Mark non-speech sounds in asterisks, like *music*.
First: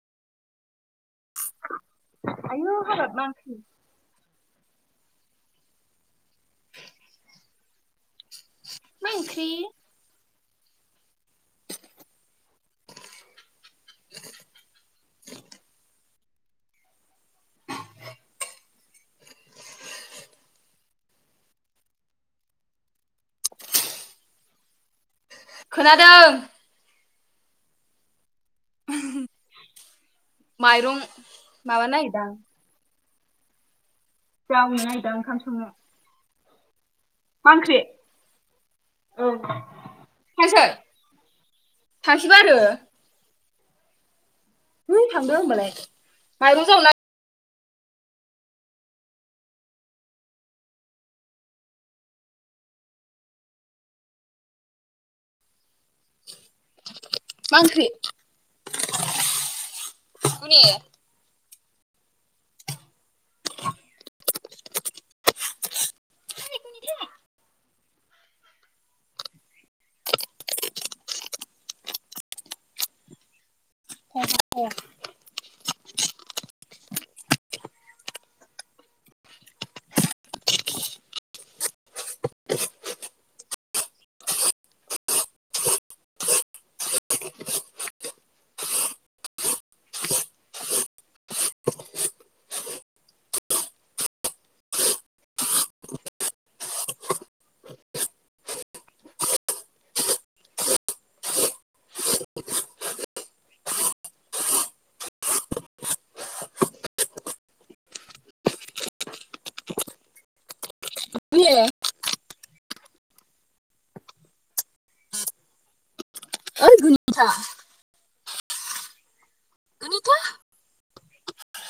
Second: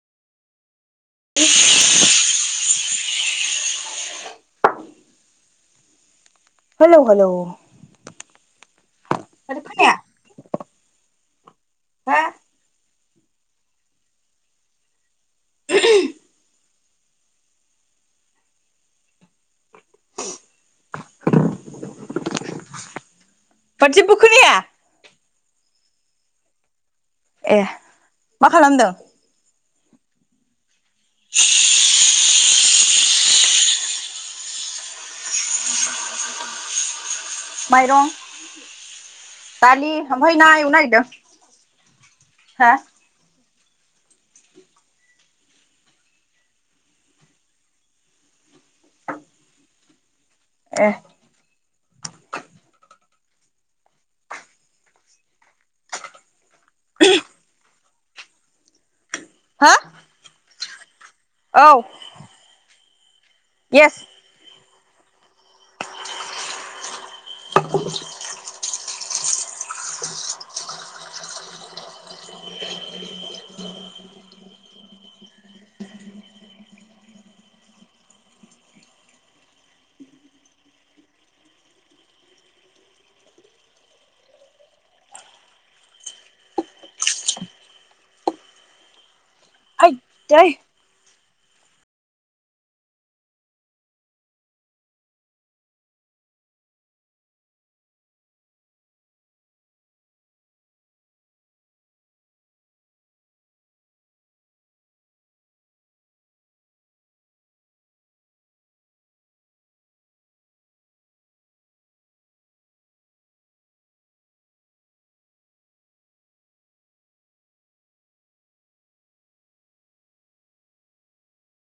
*inaudible* आयौ हाबाब मा *unintelligible* हेलौ हेलौ मा ओंख्रि माथो खोनाया। हो। *inaudible* माथो जेबबो खोनाया। खोनादों। ए मा खालामदों? माइरं माबानो नागेरदां। जावनो नागेरदां ओंखाम संनो। मा ओंख्रि माइरं औ दालि उमफाय ना थांसै एवनो नागिरदों थांसैबो आरो हो है है थांदो होनोमबालाय माइरं जावनां एह मा ओंख्रि हो गुने औ इयेस *inaudible* *inaudible* *unintelligible* ओइ दै ओइ गुनिथा गुनिथा